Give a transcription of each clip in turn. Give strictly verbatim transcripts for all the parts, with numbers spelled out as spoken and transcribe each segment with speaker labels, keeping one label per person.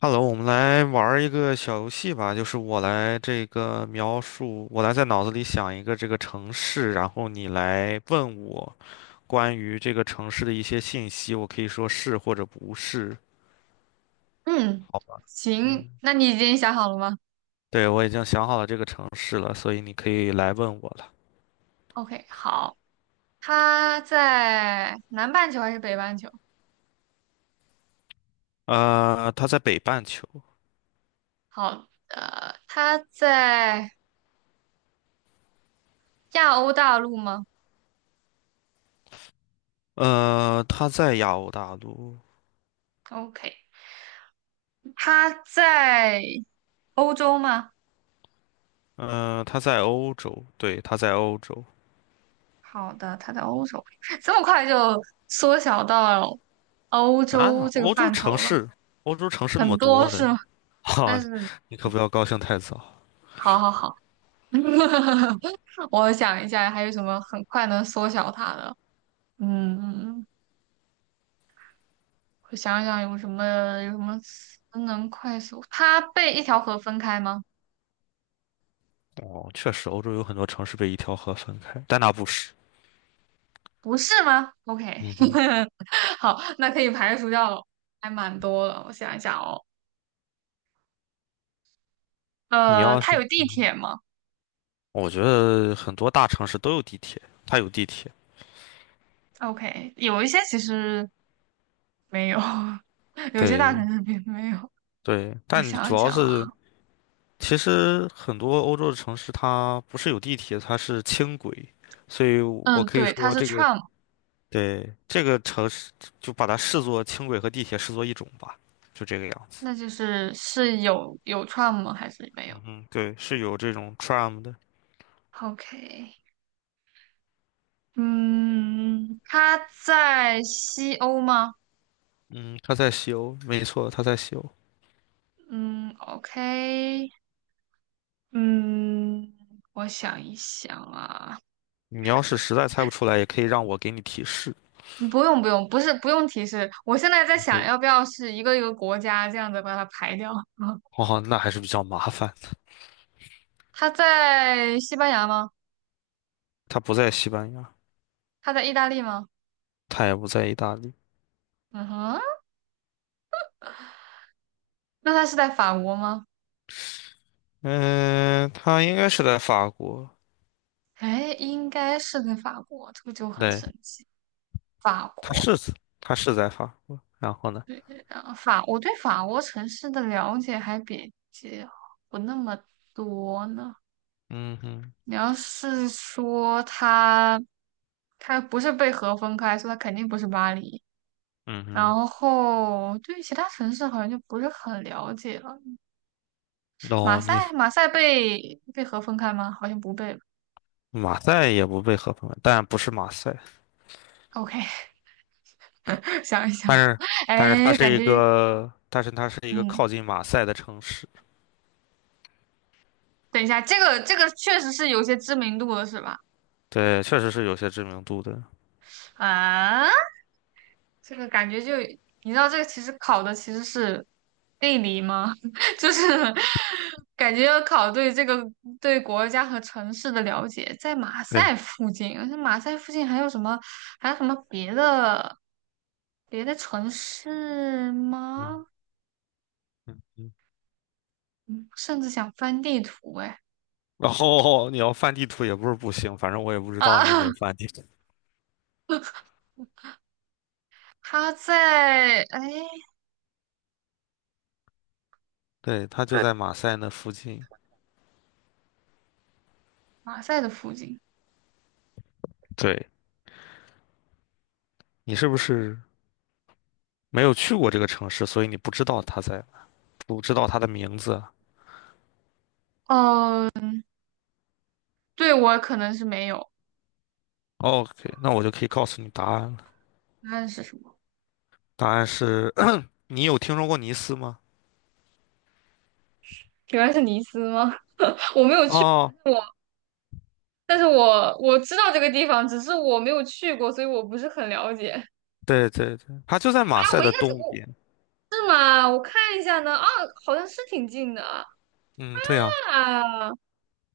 Speaker 1: Hello,我们来玩儿一个小游戏吧，就是我来这个描述，我来在脑子里想一个这个城市，然后你来问我关于这个城市的一些信息，我可以说是或者不是。
Speaker 2: 嗯，
Speaker 1: 好吧，
Speaker 2: 行，
Speaker 1: 嗯，
Speaker 2: 那你已经想好了吗
Speaker 1: 对，我已经想好了这个城市了，所以你可以来问我了。
Speaker 2: ？OK,好。他在南半球还是北半球？
Speaker 1: 呃，它在北半球，
Speaker 2: 好的，他在亚欧大陆吗
Speaker 1: 呃，它在亚欧大陆，
Speaker 2: ？OK,他在欧洲吗？
Speaker 1: 呃，它在欧洲，对，它在欧洲。
Speaker 2: 好的，他在欧洲，这么快就缩小到欧洲
Speaker 1: 啊，
Speaker 2: 这个
Speaker 1: 欧洲
Speaker 2: 范
Speaker 1: 城
Speaker 2: 畴了。
Speaker 1: 市，欧洲城市那
Speaker 2: 很
Speaker 1: 么
Speaker 2: 多
Speaker 1: 多
Speaker 2: 是
Speaker 1: 呢。
Speaker 2: 吗？
Speaker 1: 哈、
Speaker 2: 但是，
Speaker 1: 你可不要高兴太早。
Speaker 2: 好好好，我想一下还有什么很快能缩小它的，嗯。我想想有什么有什么词能快速？它被一条河分开吗？
Speaker 1: 哦，确实，欧洲有很多城市被一条河分开，但那不是。
Speaker 2: 不是吗？OK,
Speaker 1: 嗯哼，
Speaker 2: 好，那可以排除掉了，还蛮多了。我想一想哦，
Speaker 1: 你
Speaker 2: 呃，
Speaker 1: 要是，
Speaker 2: 它有地
Speaker 1: 嗯哼，
Speaker 2: 铁吗
Speaker 1: 我觉得很多大城市都有地铁，它有地铁。
Speaker 2: ？OK,有一些其实没有，有些大
Speaker 1: 对
Speaker 2: 城市并没有。
Speaker 1: 对，
Speaker 2: 我
Speaker 1: 但
Speaker 2: 想
Speaker 1: 主
Speaker 2: 一
Speaker 1: 要
Speaker 2: 想啊，
Speaker 1: 是，其实很多欧洲的城市它不是有地铁，它是轻轨，所以我
Speaker 2: 嗯，
Speaker 1: 可以
Speaker 2: 对，它
Speaker 1: 说
Speaker 2: 是
Speaker 1: 这个，
Speaker 2: tram。
Speaker 1: 对，这个城市就把它视作轻轨和地铁视作一种吧，就这个样子。
Speaker 2: 那就是是有有 tram 吗？还是没
Speaker 1: 嗯
Speaker 2: 有
Speaker 1: 哼，对，是有这种 tram 的。
Speaker 2: ？OK。嗯，它在西欧吗？
Speaker 1: 嗯，他在西欧，没错，他在西欧。
Speaker 2: 嗯，OK,嗯，我想一想啊。
Speaker 1: 你要是实在猜不出来，也可以让我给你提示。
Speaker 2: 嗯不用不用，不是不用提示，我现在在想
Speaker 1: 嗯，
Speaker 2: 要不要是一个一个国家这样子把它排掉。嗯，
Speaker 1: 哦，那还是比较麻烦。
Speaker 2: 他在西班牙吗？
Speaker 1: 他不在西班牙，
Speaker 2: 他在意大利吗？
Speaker 1: 他也不在意大利。
Speaker 2: 嗯哼，那他是在法国吗？
Speaker 1: 嗯，他应该是在法国。
Speaker 2: 哎，应该是在法国，这个就很
Speaker 1: 对，
Speaker 2: 神奇。法
Speaker 1: 他
Speaker 2: 国，
Speaker 1: 是他是在法国。然后呢？
Speaker 2: 呃法，我对法国城市的了解还比较不那么多呢。
Speaker 1: 嗯哼，
Speaker 2: 你要是说他，他不是被河分开，说以他肯定不是巴黎。
Speaker 1: 嗯哼。
Speaker 2: 然后对于其他城市好像就不是很了解了。马
Speaker 1: 哦，
Speaker 2: 赛，
Speaker 1: 你
Speaker 2: 马赛被被河分开吗？好像不被吧。
Speaker 1: 马赛也不被合并，但不是马赛，
Speaker 2: OK,想一想，
Speaker 1: 但是但是它
Speaker 2: 哎，
Speaker 1: 是
Speaker 2: 感
Speaker 1: 一
Speaker 2: 觉
Speaker 1: 个，但是它是一个
Speaker 2: 嗯，
Speaker 1: 靠近马赛的城市。
Speaker 2: 等一下，这个这个确实是有些知名度的，是吧？
Speaker 1: 对，确实是有些知名度的。
Speaker 2: 啊，这个感觉就，你知道这个其实考的其实是地理吗？就是感觉要考对这个对国家和城市的了解。在马
Speaker 1: 对，
Speaker 2: 赛附近，而且马赛附近还有什么还有什么别的别的城市吗？
Speaker 1: 嗯嗯嗯。
Speaker 2: 嗯，甚至想翻地图哎。
Speaker 1: 然后你要翻地图也不是不行，反正我也不知
Speaker 2: 啊，
Speaker 1: 道你有没 有翻地图。
Speaker 2: 它在哎
Speaker 1: 对，它就在马赛那附近。
Speaker 2: 马赛的附近。
Speaker 1: 对，你是不是没有去过这个城市，所以你不知道它在，不知道它的名字啊
Speaker 2: 哦，对我可能是没有。
Speaker 1: ？OK,那我就可以告诉你答案了。
Speaker 2: 答案是什么？
Speaker 1: 答案是，你有听说过尼斯吗？
Speaker 2: 原来是尼斯吗？我没有去过。但
Speaker 1: 哦，
Speaker 2: 是我。但是我我知道这个地方，只是我没有去过，所以我不是很了解。
Speaker 1: 对对对，它就在
Speaker 2: 啊，
Speaker 1: 马赛
Speaker 2: 我应
Speaker 1: 的
Speaker 2: 该
Speaker 1: 东
Speaker 2: 我
Speaker 1: 边。
Speaker 2: 是吗？我看一下呢。啊，好像是挺近的啊。
Speaker 1: 嗯，对呀，
Speaker 2: 啊，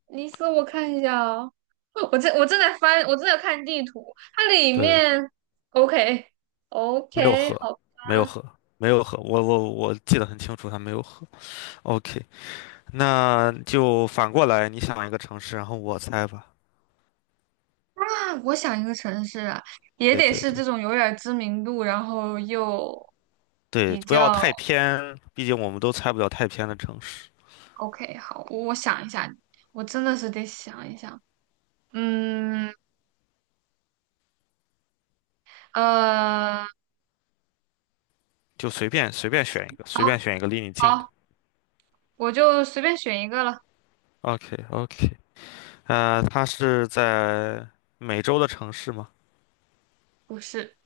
Speaker 2: 尼斯，我看一下哦。哦我正我正在翻，我正在看地图，它里
Speaker 1: 对，
Speaker 2: 面 OK
Speaker 1: 没有
Speaker 2: OK
Speaker 1: 河，
Speaker 2: 好
Speaker 1: 没有
Speaker 2: 吧。
Speaker 1: 河，没有河。我我我记得很清楚，它没有河。OK,那就反过来，你想一个城市，然后我猜吧。
Speaker 2: 啊，我想一个城市啊，也
Speaker 1: 对
Speaker 2: 得
Speaker 1: 对
Speaker 2: 是
Speaker 1: 对
Speaker 2: 这种有点儿知名度，然后又
Speaker 1: 对，
Speaker 2: 比
Speaker 1: 不
Speaker 2: 较
Speaker 1: 要太偏，毕竟我们都猜不了太偏的城市，
Speaker 2: OK。好，我我想一下，我真的是得想一想。嗯，呃，
Speaker 1: 就随便随便选一个，随
Speaker 2: 好
Speaker 1: 便选一个离你近的。
Speaker 2: 好，我就随便选一个了。
Speaker 1: OK OK,呃，它是在美洲的城市吗？
Speaker 2: 不是，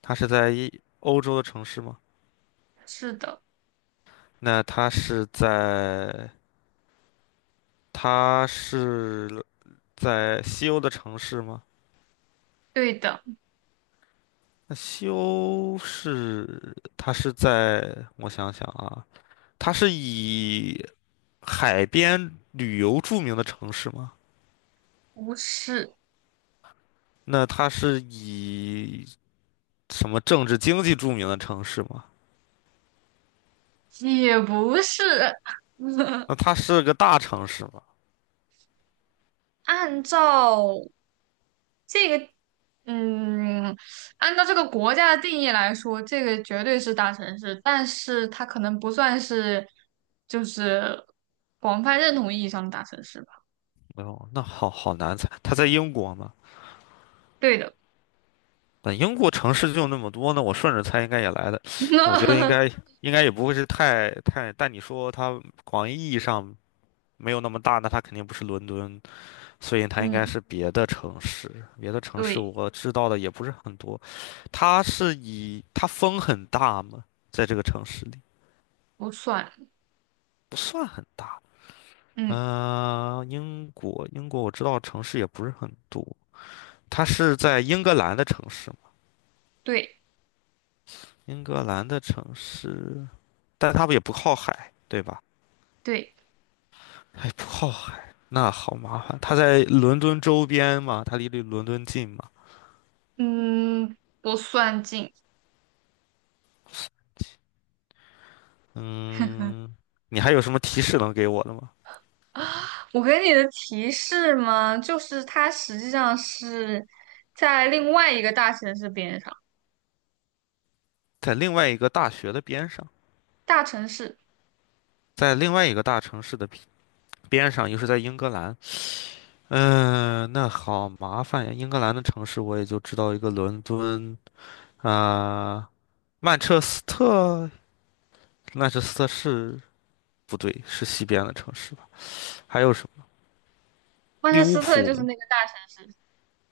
Speaker 1: 它是在一欧洲的城市吗？
Speaker 2: 是的，
Speaker 1: 那它是在它是在西欧的城市吗？
Speaker 2: 对的，
Speaker 1: 那西欧是它是在我想想啊，它是以海边旅游著名的城市吗？
Speaker 2: 不是，
Speaker 1: 那它是以什么政治经济著名的城市吗？
Speaker 2: 也不是。
Speaker 1: 那它是个大城市吗？
Speaker 2: 按照这个，嗯，按照这个国家的定义来说，这个绝对是大城市，但是它可能不算是，就是广泛认同意义上的大城市吧。
Speaker 1: 哦，那好好难猜。它在英国吗？
Speaker 2: 对的，
Speaker 1: 那英国城市就那么多呢，那我顺着猜应该也来的。我觉得应 该应该也不会是太太，但你说它广义意义上没有那么大，那它肯定不是伦敦，所以它应该
Speaker 2: 嗯，
Speaker 1: 是别的城市。别的城市
Speaker 2: 对，
Speaker 1: 我知道的也不是很多。它是以它风很大吗？在这个城市里
Speaker 2: 不算。
Speaker 1: 不算很大。
Speaker 2: 嗯，
Speaker 1: 嗯、英国，英国我知道城市也不是很多，它是在英格兰的城市嘛？
Speaker 2: 对
Speaker 1: 英格兰的城市，但它不也不靠海，对吧？
Speaker 2: 对。
Speaker 1: 哎，那好麻烦，它在伦敦周边嘛，它离离伦敦近嘛。
Speaker 2: 嗯，不算近。
Speaker 1: 嗯，你还有什么提示能给我的吗？
Speaker 2: 我给你的提示嘛，就是它实际上是在另外一个大城市边上。
Speaker 1: 在另外一个大学的边上，
Speaker 2: 大城市
Speaker 1: 在另外一个大城市的边上，又是在英格兰。嗯、那好麻烦呀！英格兰的城市我也就知道一个伦敦啊。曼彻斯特，曼彻斯特是不对，是西边的城市吧？还有什么？
Speaker 2: 曼
Speaker 1: 利
Speaker 2: 彻
Speaker 1: 物
Speaker 2: 斯特就是
Speaker 1: 浦？
Speaker 2: 那个大城市。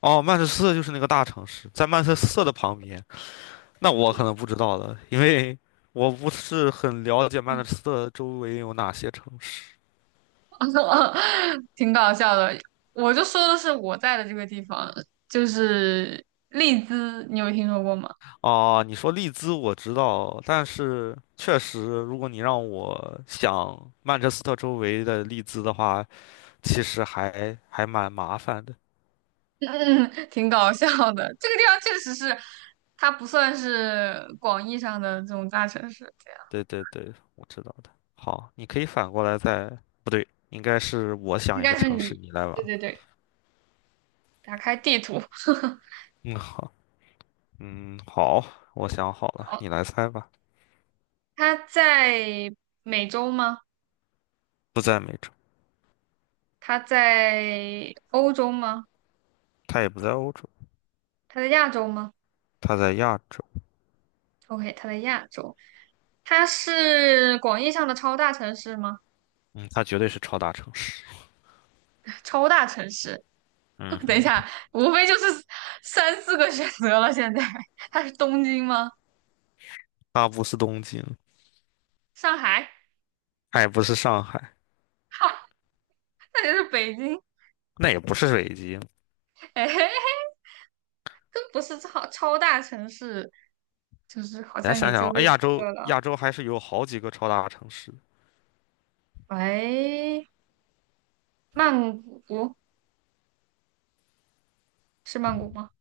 Speaker 1: 哦，曼彻斯特就是那个大城市，在曼彻斯特的旁边。那我可
Speaker 2: 对，
Speaker 1: 能不知道了，因为我不是很了解曼彻斯特周围有哪些城市。
Speaker 2: 挺搞笑的。我就说的是我在的这个地方，就是利兹，你有听说过吗？
Speaker 1: 哦，你说利兹我知道，但是确实，如果你让我想曼彻斯特周围的利兹的话，其实还还蛮麻烦的。
Speaker 2: 嗯，挺搞笑的。这个地方确实是，它不算是广义上的这种大城市，这样
Speaker 1: 对对对，我知道的。好，你可以反过来再，不对，应该是我
Speaker 2: 应
Speaker 1: 想一
Speaker 2: 该
Speaker 1: 个
Speaker 2: 是
Speaker 1: 城市，
Speaker 2: 你。
Speaker 1: 你来
Speaker 2: 对
Speaker 1: 玩。
Speaker 2: 对对，打开地图。
Speaker 1: 嗯，好，嗯，好，我想好了，
Speaker 2: 哦，
Speaker 1: 你来猜吧。
Speaker 2: 他在美洲吗？
Speaker 1: 不在美洲，
Speaker 2: 他在欧洲吗？
Speaker 1: 它也不在欧洲，
Speaker 2: 他在亚洲吗
Speaker 1: 它在亚洲。
Speaker 2: ？OK,他在亚洲。他是广义上的超大城市吗？
Speaker 1: 嗯，它绝对是超大城市。
Speaker 2: 超大城市，
Speaker 1: 嗯
Speaker 2: 等一
Speaker 1: 哼，
Speaker 2: 下，无非就是三四个选择了。现在他是东京吗？
Speaker 1: 它不是东京，
Speaker 2: 上海？
Speaker 1: 它也不是上海，
Speaker 2: 哈，那就是北京。
Speaker 1: 那也不是北京。
Speaker 2: 哎，都不是超超大城市，就是好
Speaker 1: 你来
Speaker 2: 像
Speaker 1: 想
Speaker 2: 也
Speaker 1: 想，
Speaker 2: 就
Speaker 1: 哎，
Speaker 2: 这几
Speaker 1: 亚
Speaker 2: 个
Speaker 1: 洲
Speaker 2: 了。
Speaker 1: 亚洲还是有好几个超大城市。
Speaker 2: 喂，曼谷，是曼谷吗？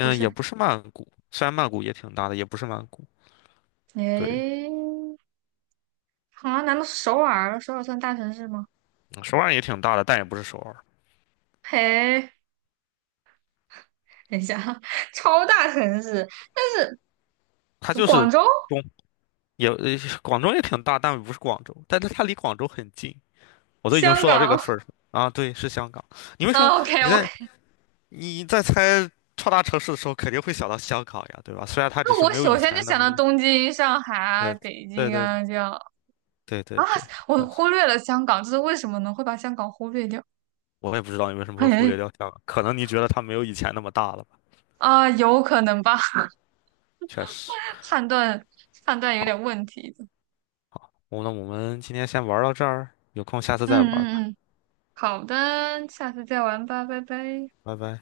Speaker 2: 不
Speaker 1: 也
Speaker 2: 是。
Speaker 1: 不是曼谷，虽然曼谷也挺大的，也不是曼谷。对，
Speaker 2: 诶，啊，难道是首尔？首尔算大城市吗？
Speaker 1: 嗯首尔也挺大的，但也不是首尔，
Speaker 2: 嘿，等一下啊，超大城市，
Speaker 1: 它
Speaker 2: 什么
Speaker 1: 就
Speaker 2: 广
Speaker 1: 是。
Speaker 2: 州、
Speaker 1: 也呃广州也挺大，但不是广州，但是它离广州很近，我都已经
Speaker 2: 香
Speaker 1: 说到这个
Speaker 2: 港
Speaker 1: 份儿上啊。对，是香港。你为什么
Speaker 2: 啊OK
Speaker 1: 你在
Speaker 2: OK，
Speaker 1: 你在猜超大城市的时候，肯定会想到香港呀，对吧？虽然它只
Speaker 2: 那
Speaker 1: 是
Speaker 2: 我
Speaker 1: 没有
Speaker 2: 首
Speaker 1: 以
Speaker 2: 先就
Speaker 1: 前那
Speaker 2: 想
Speaker 1: 么
Speaker 2: 到
Speaker 1: 厉害。
Speaker 2: 东京、上海啊、
Speaker 1: 嗯，
Speaker 2: 北
Speaker 1: 对
Speaker 2: 京
Speaker 1: 对
Speaker 2: 啊这样。
Speaker 1: 对
Speaker 2: 啊，
Speaker 1: 对对，
Speaker 2: 我
Speaker 1: 确实，
Speaker 2: 忽略了香港，这是为什么呢？会把香港忽略掉？
Speaker 1: 我也不知道你为什么会忽略
Speaker 2: 嘿，
Speaker 1: 掉香港，可能你觉得它没有以前那么大了吧？
Speaker 2: 啊，有可能吧，
Speaker 1: 确实。
Speaker 2: 判断判断有
Speaker 1: 好，
Speaker 2: 点问题的。
Speaker 1: 我那我们今天先玩到这儿，有空下次再玩吧，
Speaker 2: 嗯嗯嗯，好的，下次再玩吧，拜拜。
Speaker 1: 拜拜。